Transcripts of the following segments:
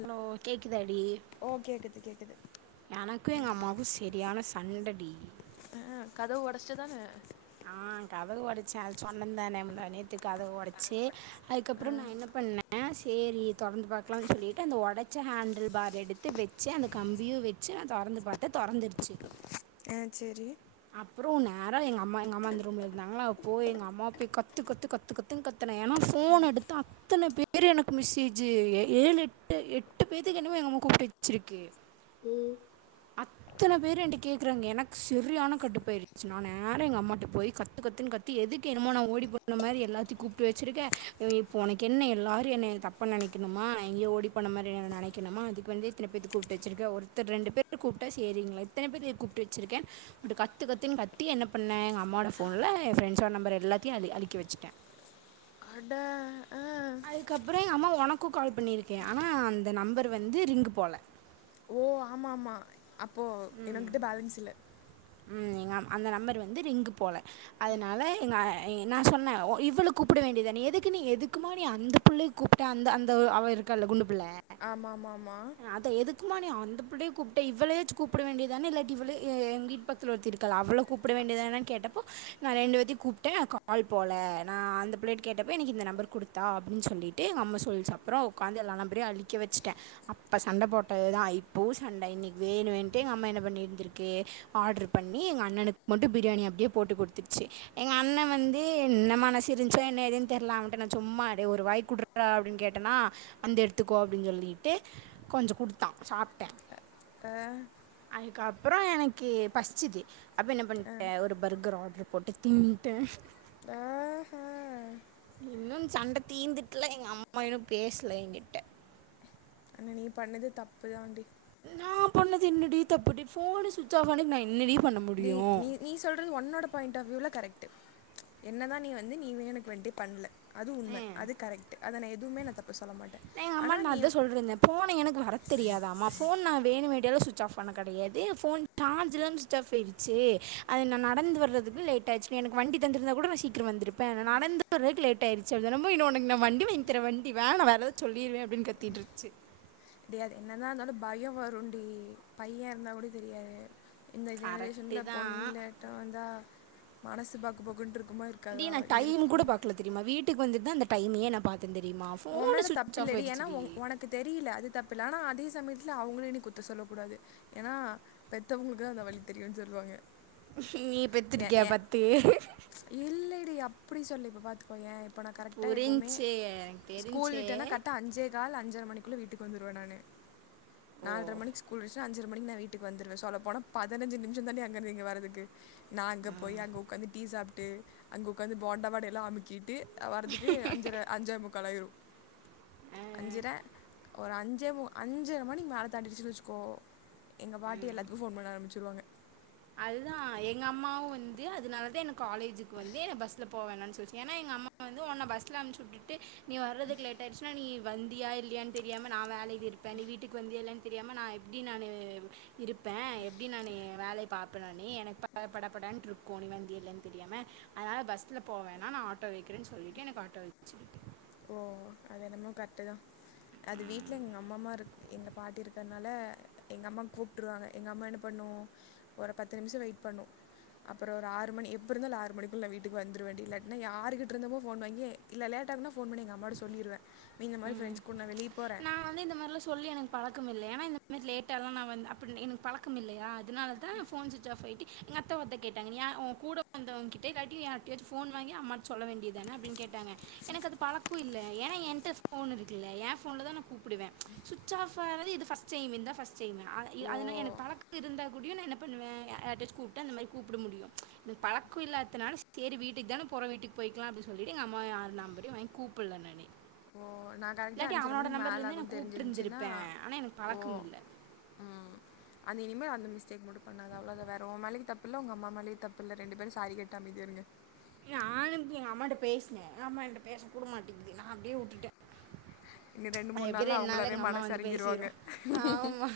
Hello கேக்குதா டி ஓ கேக்குது கேக்குது எனக்கு எங்க ம் அம்மாகும் சரியான சண்ட டி கதவு உடைச்சு தானே ஆ கதவு உடைச்சன் அது சொன்னன் தானே முந்தா நேத்து கதவு உடைச்சி ஆ அதுக்கப்றோ நா என்ன பண்ணேன் செரி தொறந்து பாக்கலானு சொல்லிட்டு அந்த உடைச்ச ஹேண்டில் பார் எடுத்து வச்சு அந்த கம்பியும் வச்சு நா தொறந்து பாத்தன் தொறந்துடுச்சு ஆ செரி அப்றோ நேரா எங்க அம்மா எங்க அம்மா அந்த ரூம்ல இருந்தாங்களா போய் எங்க அம்மாவ போய் கத்து கத்து கத்துனு கத்துனேன் ஏன்னா போன் எடுத்து அத்தன பேரு எனக்கு மெசேஜு ஏழு எட்டு பேத்துக்கு என்னமோ எங்க அம்மா கூப்பிட்டு வச்சிருக்கு அத்தன பேரு என்ட கேக்குறாங்க எனக்கு சரியான கடுப்பு ஆயிடுச்சு நா நேர எங்க அம்மாகிட்ட போய் கத்து கத்துனு கத்தி எதுக்கு என்னமோ நா ஓடி பண்ண மாரி எல்லாத்தையும் கூப்பிட்டு வச்சிருக்க இப்ப உனக்கு என்ன எல்லாரும் என்னய தப்பா நெனைக்கணுமா நா எங்கயோ ஓடி போன மாரி நெனைக்கணுமா அதுக்கு வந்து இத்தன பேத்து கூப்பிட்டு வச்சிருக்க ஒருத்தர் ரெண்டு பே ர் கூப்பிட்டா சரிங்களா இத்தன பேர் ஏ கூப்பிட்டு வச்சிருக்க கத்து கத்துனு கத்தி என்ன பண்ணே எங்க அம்மாவோட போன்ல என் ஃப்ரெண்ட்ஸோட நம்பர் எல்லாத்தையும் அழி அழிக்க வச்சிட்டன் அட ஆ அதுக்கப்றோ எங்க அம்மா உனக் கு கால் பண்ணியிருக்கு ஆனா அந்த நம்பர் வந்து ரிங்க் போல ஓ ஆமா ஆமா அப் போ எனக்கிட்ட பேலன்ஸ் இல்ல எங்க அம் அந்த நம்பர் வந்து ரிங்கு போல அதனால எங்க நா சொன்னேன் இவ்வுளு கூப்பிட வேண்டியதான நீ எதுக்கு நீ எதுக்குமா நீ அந்த புள்ளைய கூப்பிட்ட அந்த அந்த அவ இருக்கால குண்டு ல ஆமா ஆமா ஆமா அ எதுக்குமா நீ அந் ள்ளைய கூப்பிட்ட இவ்வளே கூப்பிட வேண்டிய தானே இல்லாட்டி இவள எங்கி பக்கத்துல ஒருத்தி இருக்காளா அவள கூப்பிட வேண்டியதுதானேனு கேட்டப்போ நா ரெண்டு பேத்தையும் கூப்பிட்டேன் நா கால் போள நா அந்த பிள்ளைகிட்ட கேட்டப்போ எனக்கு இந்த நம்பர் குடுத்தா அப்டின்னு சொல்லிட்டு எங்க அம்மா சொன்னப்போ உக்காந்து எல்லா நம்பரையும் அழிக்க வச்சிட்டேன் அப்ப சண்டை போட்டதுதான் இப்பவும் சண்டை இன்னைக்கு வேணும்னே எங்க அம்மா என்ன பண்ணிட்டு இருந்துருக்கு ஆர்டர் பண்ணி எங்க அண்ணனுக்கு மட்டும் பிரியாணி அப்டியே போட்டுக் குடுத்துருச்சு எங்க அண்ணன் வந்து என்ன மனசு இருந்துச்சோ என்ன இதுன்னு தெர்ல அவன்கிட்ட நான் சும்மா டேய் ஒரு வாய் குடுரா அப்டின்னு கேட்டேனா வந்து எடுத்துக்கோ அப்டின்னு சொல்லிட்டு கொஞ்சோ குடுத்தான் சாப்பிட்டேன் அ எனக்கு அப்றோ எனக்கு கே பசிச்சது அப்போ என்ன ஆ பண்ணிட்டேன் ஒரு பர்கர் ஆர்டர் போட் தின்னிட்டேன் ஆ ஹா இன்னும் சண்ட தீந்துட்டுல்ல எங்க அம்மா இன்னு பேசல எங்கிட்ட ஆனா நீ பண்ணுனது தப்புதான் தாண்டி நா பண்ணுனது என்னடி தப்புடி போன் சுவிட்ச் ஆப் பண்ணி நா என்னடி பண்ண நீ முடியும் நீ சொல்றது ஒன்னோட பாயிண்ட் ஆஃப் வியூல கரெக்ட் என்னதான் நீ வந்து நீ வேணுமண்டடே பண்ல அது உண்மை அது கரெக்ட் அத நா ஏ எதுவுமே நா தப் நா எங்க அம்மாட்ட அதான் சொல்லிட்டு இருந்தேன் போன எனக்கு வர தெரியாதாமா போன் நா வேணுமே னு ஸ்விட்ச் பண்ண ஆப் கிடையாது போன் சார்ஜ் இல்லாம ஸ்விட்ச் ஆப் ஆயிடுச்சு அது நா நடந்து வரத்திற்கு லேட் ஆகிடுச்சு எனக்கு வண்டி தந்து இருந்தா கூட நா சீக்கிரம் வந்து இருப்பேன் நடந்து வரத்திற்கு லேட் ஆகிடுச்சு உடனே உனக்கு நா வண்டி வாங்கி தரவா வண்டி வேணா வேற எதா து சொல்லிருவேன் அப்டின்னு கத்திட்டு இருந்துச்சு டி அது என்ன தா இருந்தாலு பயம் வருண்டி பையன இருந்தா கூட தெரியாது இந்த கரெக்டு ஜெனரேஷன்ல தான் பொண்ணு லேட்டா வந்தா மனசு பக்கு பக்குன்ருக் டீ நா டைம் கூட பாக்கல தெரியுமா? வீட்டுக் கு வந்துதா அந்த டைமேயே நா பாத் உன் மேல தப்பில்லடி ஏன்னா உ உனக்கு தெரியல அது தப்பில்ல ஆனா அதே சமயத் துல அவுங்களயு நீ குத்தோ சொல்லக் கூடாது. ஏன்னா பெத்தவங்களுக்குதா அந்த வலி தெரியுன்னு சொல்லுவாங்க. நீ ஏ பெத்துருக்கியா ஏ பத்து? அப்டி சொல்லல இப்ப பாத்துக்கோயே புரிஞ்ச்சு எனக்கு தெ ஸ்கூல் விட்டவுன்னே கரெக்டா அஞ்சே கால் அஞ்சர மணிக்குள்ள வீட்டுக்கு வந்துருவே நானு. ஓ நால்ர மணிக்கு ஸ்கூல் விட்டுச்சுனா அஞ்சர மணிக்கி நா வீட்டுக்கு வந்துருவே சொல்ல போனா பதினஞ்சு நிமிஷந்தாண்டீ அங்க இருந்து இங்க வரதுக்கு நா அங்க போயி அங்க உக்காந்து டீ சாப் ட்டு அங்க உக்காந்து போண்டா வடை எல்லா அமுக்கிட்டு ஆ வர்றதுக்கு அஞ்சர அஞ்சே முக்கால் ஆயிரு. ஆ அஞ்சர ஒரு அஞ்சே மு அஞ்சர மணிக்கி மேல தாண்டிடுச்சுன்னு வச்சுக்கோ எங்க பாட்டி எல்லாத்துக்கு ஃபோன் பண்ண ஆரம்பிச்சுருவாங்க. அதுதா எங்க அம்மாவு வந்து அதனாலதா என்ன காலேஜுக்கு வந்து என்ன பஸ்ல போக வேணான்னு சொல்லுச்சு. ஏன்னா எங்க அம்மா வந்து உன்ன பஸ்ல அனுப்பிச்சு விட்டுட்டு நீ வர்றதுக்கு லேட் ஆயிடுச்சுன்னா நீ வந்தியா இல்லையான்னு தெரியாம நா வேலைல இருப்பே நீ வீட்டுக்கு வந்தியா இல்லையான்னு தெரியாம நா எப்டி நானு இருப்பே எப்டி நானு வேலைய பாப்ப நானு எனக்கு ப படபடான்ட்டு இருக்கு நீ வந்தியா இல்லையான்னு தெரியாம. அதனால பஸ்ல போவேணா நா ஆட்டோ வைக்கிறேன்னு சொல்லிட்டு எனக்கு ஆட்டோ வச்சுருக்கு ஓ அது என்னமோ கரெக்ட்டுதா. அது வீட்ல எங்க அம்மா மார இருக் எங்க பாட்டி இருக்கறனால எங்க அம்மாக்கு கூப்ட்டுடுவாங்க. எங்க அம்மா என்ன பண்ணு ஒரு பத்து நிமிஷோ வெயிட் பண்ணு. அப்புறோ ஒரு ஆறு மணி எப்டி இருந்தாலு ஆறு மணிக்குள்ள நா வீட்டுக்கு வந்துருவேண்டி இல்லாட்டினா யாருகிட்ட இருந்தமோ ஃபோன் வாங்கி இல்ல லேட் ஆகுனா ஃபோன் பண்ணி எங்க அம்மாட்ட சொல்லிருவே. மி இந்த மாரி ஃபிரெண்ட்ஸ் கூட நா வெளிய போறே க்கம் இல்ல ஏன்னா இந்த மாரி லேட்டாலா நா வந்து அப்டி எனக்கு பழக்கம் இல்லையா அதனாலதா ஃபோன் சுவிச் ஆஃப் ஆயிட்டு எங்க அத்தாவு அதா கேட்டாங்க நீ யேன் உன் கூட வந்தவங்க கிட்ட இல்லாட்டி யார்கிட்டயாச்சு ஃபோன் வாங்கி அம்மாட்ட சொல்ல வேண்டியதான அப்டின்னு கேட்டாங்க. எனக்கு அது பழக்கோ இல்ல ஏன்னா என்ட்ட ஃபோன் இருக்குல்ல ஏன் ஃபோன்லதா நா கூப்புடுவே. சுவிட்ச் ஆஃப் ஆறது இது ஃபஸ்ட் டைம் இதா ஃபஸ்ட் டைமு அத இது ஓ அதனால எனக்கு பழக்க இருந்தா கூடியு நா என்ன பண்ணுவ யா யார்ட்டாச்சு கூப்ட்டு அந்த மாரி கூப்பட முடியு. எனக்கு பழக்கோ இல்லாதனால சேரி வீட்டுக்குதான போறோ வீட்டுக்கு போய்க்கிலா அப்டின்னு சொல்லிட்டு எங்க அம்மா யாரு நம்பரையு வாங்கி கூப்புடல நானு ஓ நா கரெக்ட்டா அஞ்சர மணிக்கி மேல ஆகுன்னு தெரிஞ்சிருந்துச்சின்னா கூப்பிட்டுருந்துருப்பேன் ஆனால் எனக்கு ஓ பழக்கம் இல்லை ம் அந்த இனிமே அந்த மிஸ்டேக் மட்டு பண்ணாத அவ்ளதா. வேற உன் மேலயு தப்பில்ல உங்க அம்மா மேலயு தப்பில்ல. ரெண்டு பேரு சாரி கேட்டு அமைதியா இருங்க. யா நானு எங்க அம்மாகிட்ட பேசுனே அம்மா என்ட்ட பேச கூட மாட்டேங்குது. நா அப்டியே உட்டுட்டே. இனி ரெண்டு மூணு எப்டி நாளில் ரெண்டு நாள்ல அவங்களாவே எங்க அம்மா மனசு வந்து பேசிரு. இறங்கிருவாங்க ஆமா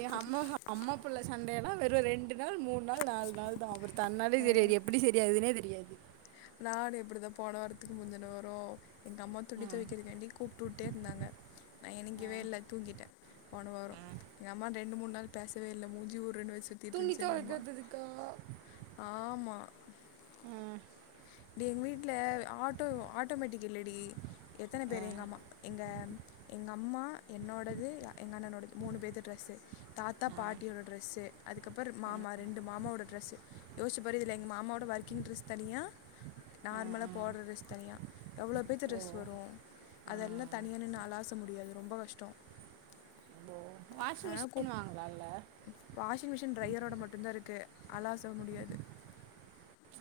யே அம்மா அம்மா புள்ள சண்டை எல்லா வெறு ரெண்டு நாள் மூணு நாள் நாலு நாள்தா அப்றோ தன்னாலயே செரியாயிரு. எப்பிடி செரியாகுதுனே தெ ரியாது. நானு இப்பிடிதா போன வாரத்துக்கு முந்தின வாரோ எங்க அம்மா வந்து துணி தொவைக்கிறக்காண்டி கூப்ட்டுட்டே இருந்தாங்க. நா ஆ, எநிக்கவே இல்ல தூங்கிட்டே போன வாரோ. ஆ. எங்க அம்மா ரெண்டு மூணு நாள் பேசவே இல்ல மூஞ்சிய உர்ருனு வெச் சுத்திட்டு துணி இருந்துச்சு எங்கம்மா துவைக்கிறதுக்கா ஆமா. ஆ டி எங்க வீட்ல ஆட்டோ ஆட்டோமேட்டிக் இல்லடி எத்தன ஆ, பேர் எங்க அம்மா எங்க எங்க அம்மா என்னோடது அ எங்க அண்ணனோடது மூணு பேதது டிரெஸ்ஸு. தாத்தா ஆ, பாட்டியோட ட்ரெஸ்ஸு அதுக்கப்புறோ மாமா ரெண்டு மாமாவோட ட்ரெஸ்ஸு. யோசிச்சு பாரு இதுல எங்க மாமாவோட ஒர்க்கிங் ட்ரெஸ் தனியா ஆ, நார்மலா ஆ. போடுற டிரஸ் தனியா எவ்ளோ பேத்து ஓ ட்ரெஸ் வரு? ஆ, அதெல்லா தனியா நின்னு அலாச முடியாது. ரொம்ப கஷ்டோ. ஓ வாஷிங் அதனால மிஷின் கூப் வாங்கலாம்ல ம் வாஷிங் மிஷின் ட்ரையரோட மட்டும்தா இருக்கு. அலாச முடியாது.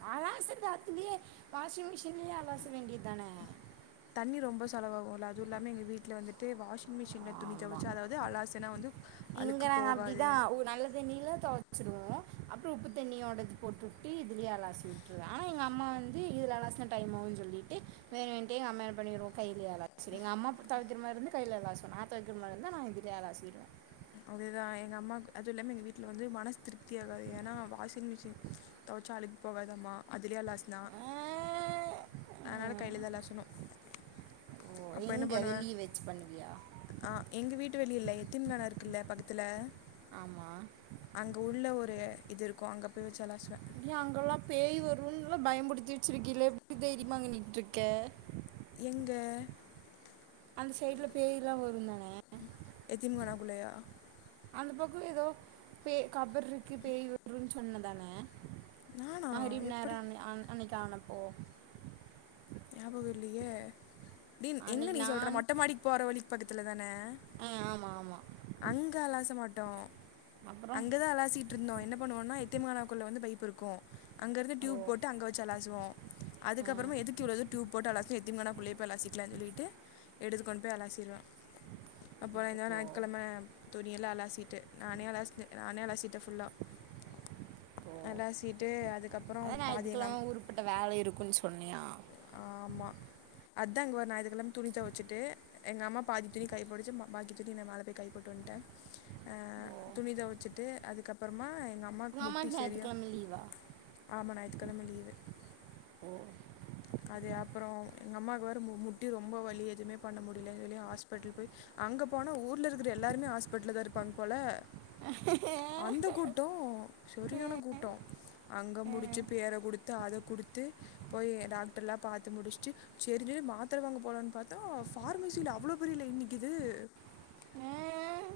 அலாசறது அதுலயே வாஷிங் மிஷின்லயே அலாச வேண்டியதுதான? தண்ணி ரொம்ப செலவாகு இல்ல? அது இல்லாம எங்க வீட்ல வந்துட்டு வாஷிங் மிஷின்ல துணி ஆமா தொவைச்சா அதாவது அலாசுனா வந்து இங்க அழுக்கு நாங்க போகாது அப்டிதா ஒரு நல்ல தண்ணில தொவச்சிரு வோ அப்றோ உப்பு தண்ணியோடது போட்டு விட்டு இதுலயே அலாசி விட்ருவே. ஆனா எங்க அம்மா வந்து இதுல அலாசுனா டைம் ஆகுன்னு சொல்லிட்டு வேணுண்ட்டே எங்க அம்மா என் பண்ணிரு கையிலயே அலாசிரு. எங்க அம்மா தொவைக்கற மாரி இருந்தா கைல அலாசு நா தொவைக்கற மாரி இருந்தா நா இதுலயே அலாசிருவே. அதேதா எங்க அம்மாக்கு அது இல்லாம எங்க வீட்ல வந்து மனசு திருப்தி ஆகாது. ஏன்னா வாஷிங் மிஷின் தொவச்சா அழுக்கு போகாதாம்மா அதுலயே அலாசுனா. அதனால கையிலதா அலாசனு. ஓ எங்க வெளிய வச்சு பண்ணுவியா? ஆ எங்க வீட்டு வெளிய இல்ல எத்திம்கானா இருக்குல்ல பக்கத்துல? ஆமா அங்க உள்ள ஒரு இது இருக்கு அங்க போய் வச்சு அலாசுவே. ன்லா பயம்புடுத்தி வச்சிருக்கயில எப்டி தைரியமா அங்க நின்ட்ருக்கே? எங்க? அந்த சைடுல பேய் எல்லா வருந்தான? எத்திம்கானாக்குள்ளயா? அந்தப் பக்கோ எதோ பே கபர் இருக்கு பேய் வருன்னு சொன்னதான? நானா மஹரிம் நேரோ எப்படி அன்ன அன் அன்னைக்கி ஆன ஓ ஞாபகோ இல்லயே டீ எங்க அன்னைக்கு நீ சொல்ற? நான் மொட்டமாடிக் போற வழிக் பக்கத்துல ஆ ஆமா ஆமா. அங்க அலாச மாட்டோ. அப்புறம் அங்கதா அலாசிட்டு இருந்தோ என்ன பண்ணுவோன்னா எத் திம்கானாக்குள்ள வந்து பைப்பு இருக்கு அங்க இருந்து ஓ டியூப் போட்டு அங்க வச்சு அலாசுவோ. ஆ அதுக்கப்புறமா எதுக்கு இ்வ்ளோ தூரோ டியூப் போட்டு அலாசனுன்னு எத்திம்கானாக்குள்ளயே போய் அலாசிக்கலான்னு சொல்லிட்டு எடுத்து கொண்டு போய் அலாசிருவே. அப்பற இந்த வார ஓ ஞாயத் துணிய எல்லாம் அலாசிட்டு நானே அலாசன் நானே அலசிட்டேன் ஃபுல்லா ஓ அதான் பாதி ஞாயித்துகெலமா எங்கள் உருப்பட்ட வேல இருக்குன்னு சொன்னியா ஆமா அதான்ங்க வ நாய [unintelligible] துணி துவச்சிட்டு எங்கள் அம்மா பாதி துணி காயப்போடிச்சு பாக்கி துணி என்ன மேலே போய் காயபோட்டு வந்ட்டேன் துணி தொவச்சிட்டு அதுக்கப்புறமா எங்க அம்மாக்கு உங்கள் முட்டி அம்மாவுக்கு சரியா ஞாயிற்றுக்கிழமை லீவா ஆமா ஞாயிற்றுக்கிழமை லீவு அது அப்பறோ எங்கம்மாக்கு வேற மு முட்டி ரொம்ப வலி எதுமே பண்ண முடியலேனு சொல்லி ஹாஸ்பிட்டல் போய் அங்க போனா ஊர்ல இருக்கிற எல்லாருமே ஹாஸ்பிட்டல்ல் தா இருப்பாங்க போல அந்த கூட்டம் சரியான கூட்டம் அங்க முடிச்சு பேர குடுத்து அத குடுத்து போய் எதா ல்லாம் பாத்து முடிச்சட்டு சரி சேரி மாத்திரவாங்க போகலாம்ன்னு பாத்தா பஃபார்மசியில அவ்ளோ பெரிய லயன் நிக்கிது அஹ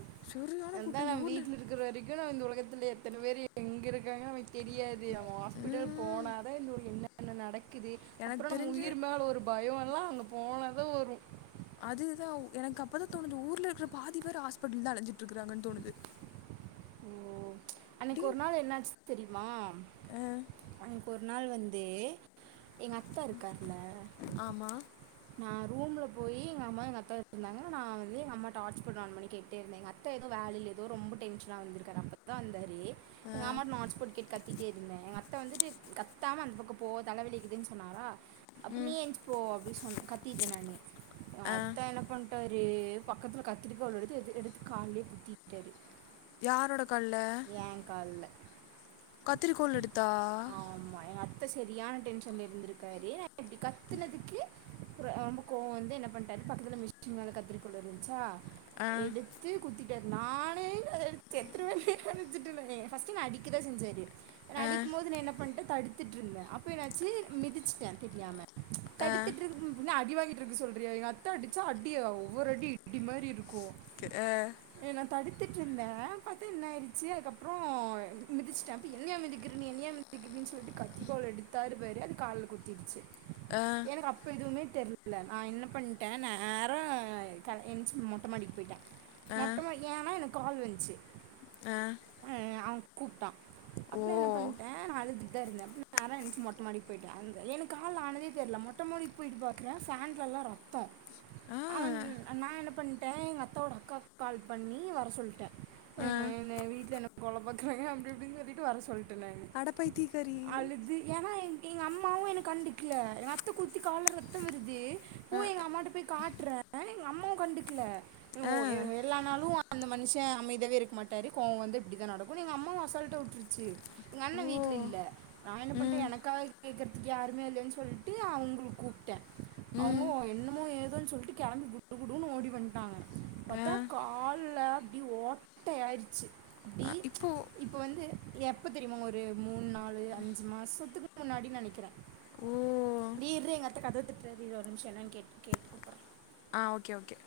அந்தா கூட்டம் இந்த நம் ஊரில் வீடல இருக்கிற வரைக்கு நா இந்த உலகத்திலேயே இத்தன பேர் எங்க இருக்காங்கன்ன ந தெரியாது அவன் ஹாஸ்பிட்டல் போனாதான நட இது எனக்கு அப்புறம் நம்ம தெரிஞ்சு உயிர் மேல ஒரு பயம் ல்லாம் அந்த போனத வரும் அதுதான் எனக்கு அப்பதான் தோணுது ஊர்ல இருக்கிற பாதி வேற ஹாஸ்பிட்டல் தான் அழஞ்சிட்டு இருக்கறாங்கன்னு தோணுது ஓ அன்னைக்கு ஒரு டீன் நாள் என்னாச்சு தெரியுமா [unintelligible] அப்ப [unintelligible] அதனால் வந்து எங்க அத்தா இருக்கார்ல ஆமாம் நா ரூம்ல போய் எங்க அம்மா எங்க அத்தா இருந்தாங்க நான் வந்து எ அம்மா ஹேய்ஸ்பாட்டு நு மணி கேட்டேந்தேன் எ அத்தா ஏதோ வேலையில ஏதோ ரொம்ப டென்ஷன் [unintelligible] வந்திருக்காரு அப்பதான் வந்தாரு எங்க நோட்ப கேட [unintelligible] கத்திட்டே இருந்தேன் எங்கள் அத்தைல வந்துட்டு கத்தாம அந்த பக்கம் போக தல வலிக்குதுன்னு சொன்னாங்களா அப்ப நீ ம் எஞ்சு போ அப்படின்னு சொன்ன கத்திட்ட நே ஆ அத்தா என்ன பண்ணிட்ட அப்டீயே பக்கத்துல கத்திரி கோள் எடுத்து எடுத்து கால்லே குத்திருக்காரு யாரோட ஏன் கால்ல கத்திரிக்கோள் எடுத்தா ஆமா எங்க அத்த சரியான டென்ஷன்ல இருந்துருக்காரு நா இப்டி கத்துனதுக்கு ரொம்ப கோவ வந்து என்ன பண்ட்டாரு பக்கத்துல மிஷின் மேல கத்திரிக்கோல் இருந்துச்சா ஆ எடுத்து குதித் நானூ அ செத்துரேவேன் கெனச்சிட்டு நாங்கே ஃபஸ்ட் நா அடிக்கதா செஞ்சாரு என்ன ஆ அடிக்கும்போது நா என்ன பண்ட்டே தடுத்துட்டுருந்தே அப்போ என்னாச்சி மிதிச்சிட்டேன் தெரியாம ஆ தடுத்துட்டு இரு அடிவாங்கி இருக்கு சொல்றியா எங்க அத்த அடிச்சா அடி ஒவ்வொரு அடி இடி மாதி இருக்கும் கே அ படுத்துட்டு இருந்தேன் பாத்தா என்னயிச்சு சரி அதுக்கப்புற மிதிச்சிட்டே இப்போ என்னய மிதிக்கிறன்னு நீ என்னயா மிதிக்கிறன்னு சொல்லிட்டு கத்திரிகோல் எடுத்தாரு பாரு அது காலில் குத்திடுச்சு அ, எனக்கு அப்ப எதுவுமே தெரியில நா என்ன பண்ணிட்டே நேரா க என்ச்சி மொட்ட மாடிக்கு போய்ட்டே அ, மொட்டமொ ஏனா எனக் கால்வன்ச்சு ஆ கூப்டா அப்றோ என்ன பண்ட்டே நாலுது இங்தா இருந்தே நேரா என்ச்சி மொட்டமாடிக்கு போயிட்டே அந்த எனக்கு கால்ல ஆனதே தெரில மொட்ட மாடிக்கு போயிட்டு பாக்கேறே ஃபேன்ட்ல லா ரத்தோ ஆ அவன்து நா என்ன பண் டெ எங்க அப்பாவோட அக்காக் கால் பண்ணி வர சொல்ட்டே ஆ கொழப்பக்கறங்க அப்டிப்பிடின் சொல்ட் அடப்பைத்தி காரி எங்க அம்மாவு என்ன கண்டுக்கல ரத்த குத்தி கால்ல ரத்த வருது பூ அ, எங்க அம்மாட்ட போய் காட்டுறே அம்மாவு கண்டுக்ல ஆ அந்த மனுஷே அமைதியாவே இருக்க மாட்டாரு கோப வந்து இப்டிதா நடக்கு எங்க அம்மாவு அசால்ட்ட உட்டுருச்சு எங்க அண்ணே ஓ வீட்ல இல்ல நா என்ன பண்டே ம் எனக்காக கேக்கற யாருமே இல்லனு சொல்ட்டு அவங்கள கூப் டே ம் அவங்களு என்னமோ ஏ அது சொல்லிட்டு கேம்பி குடுகுடுன்னு ஓடி வந்ட்டா அவே ஆ பத்தா கால்ல ப்டி ஓட்டையாயிடுச்சு ப்டி ஆ, இப்போ இப்ப வந்து எப்ப தெரியுமா ஒரு மூணு நாலு அஞ்சு மாசத்துக்கு முன்னாடினு நினைக்கிறே ஓ ஏ இர்ரி எங்கத்த கதை தட்டுது ஒரு நிமிஷ என்னன் கே கேட்டு கூப்பறே ஆ ஓகே ஓகே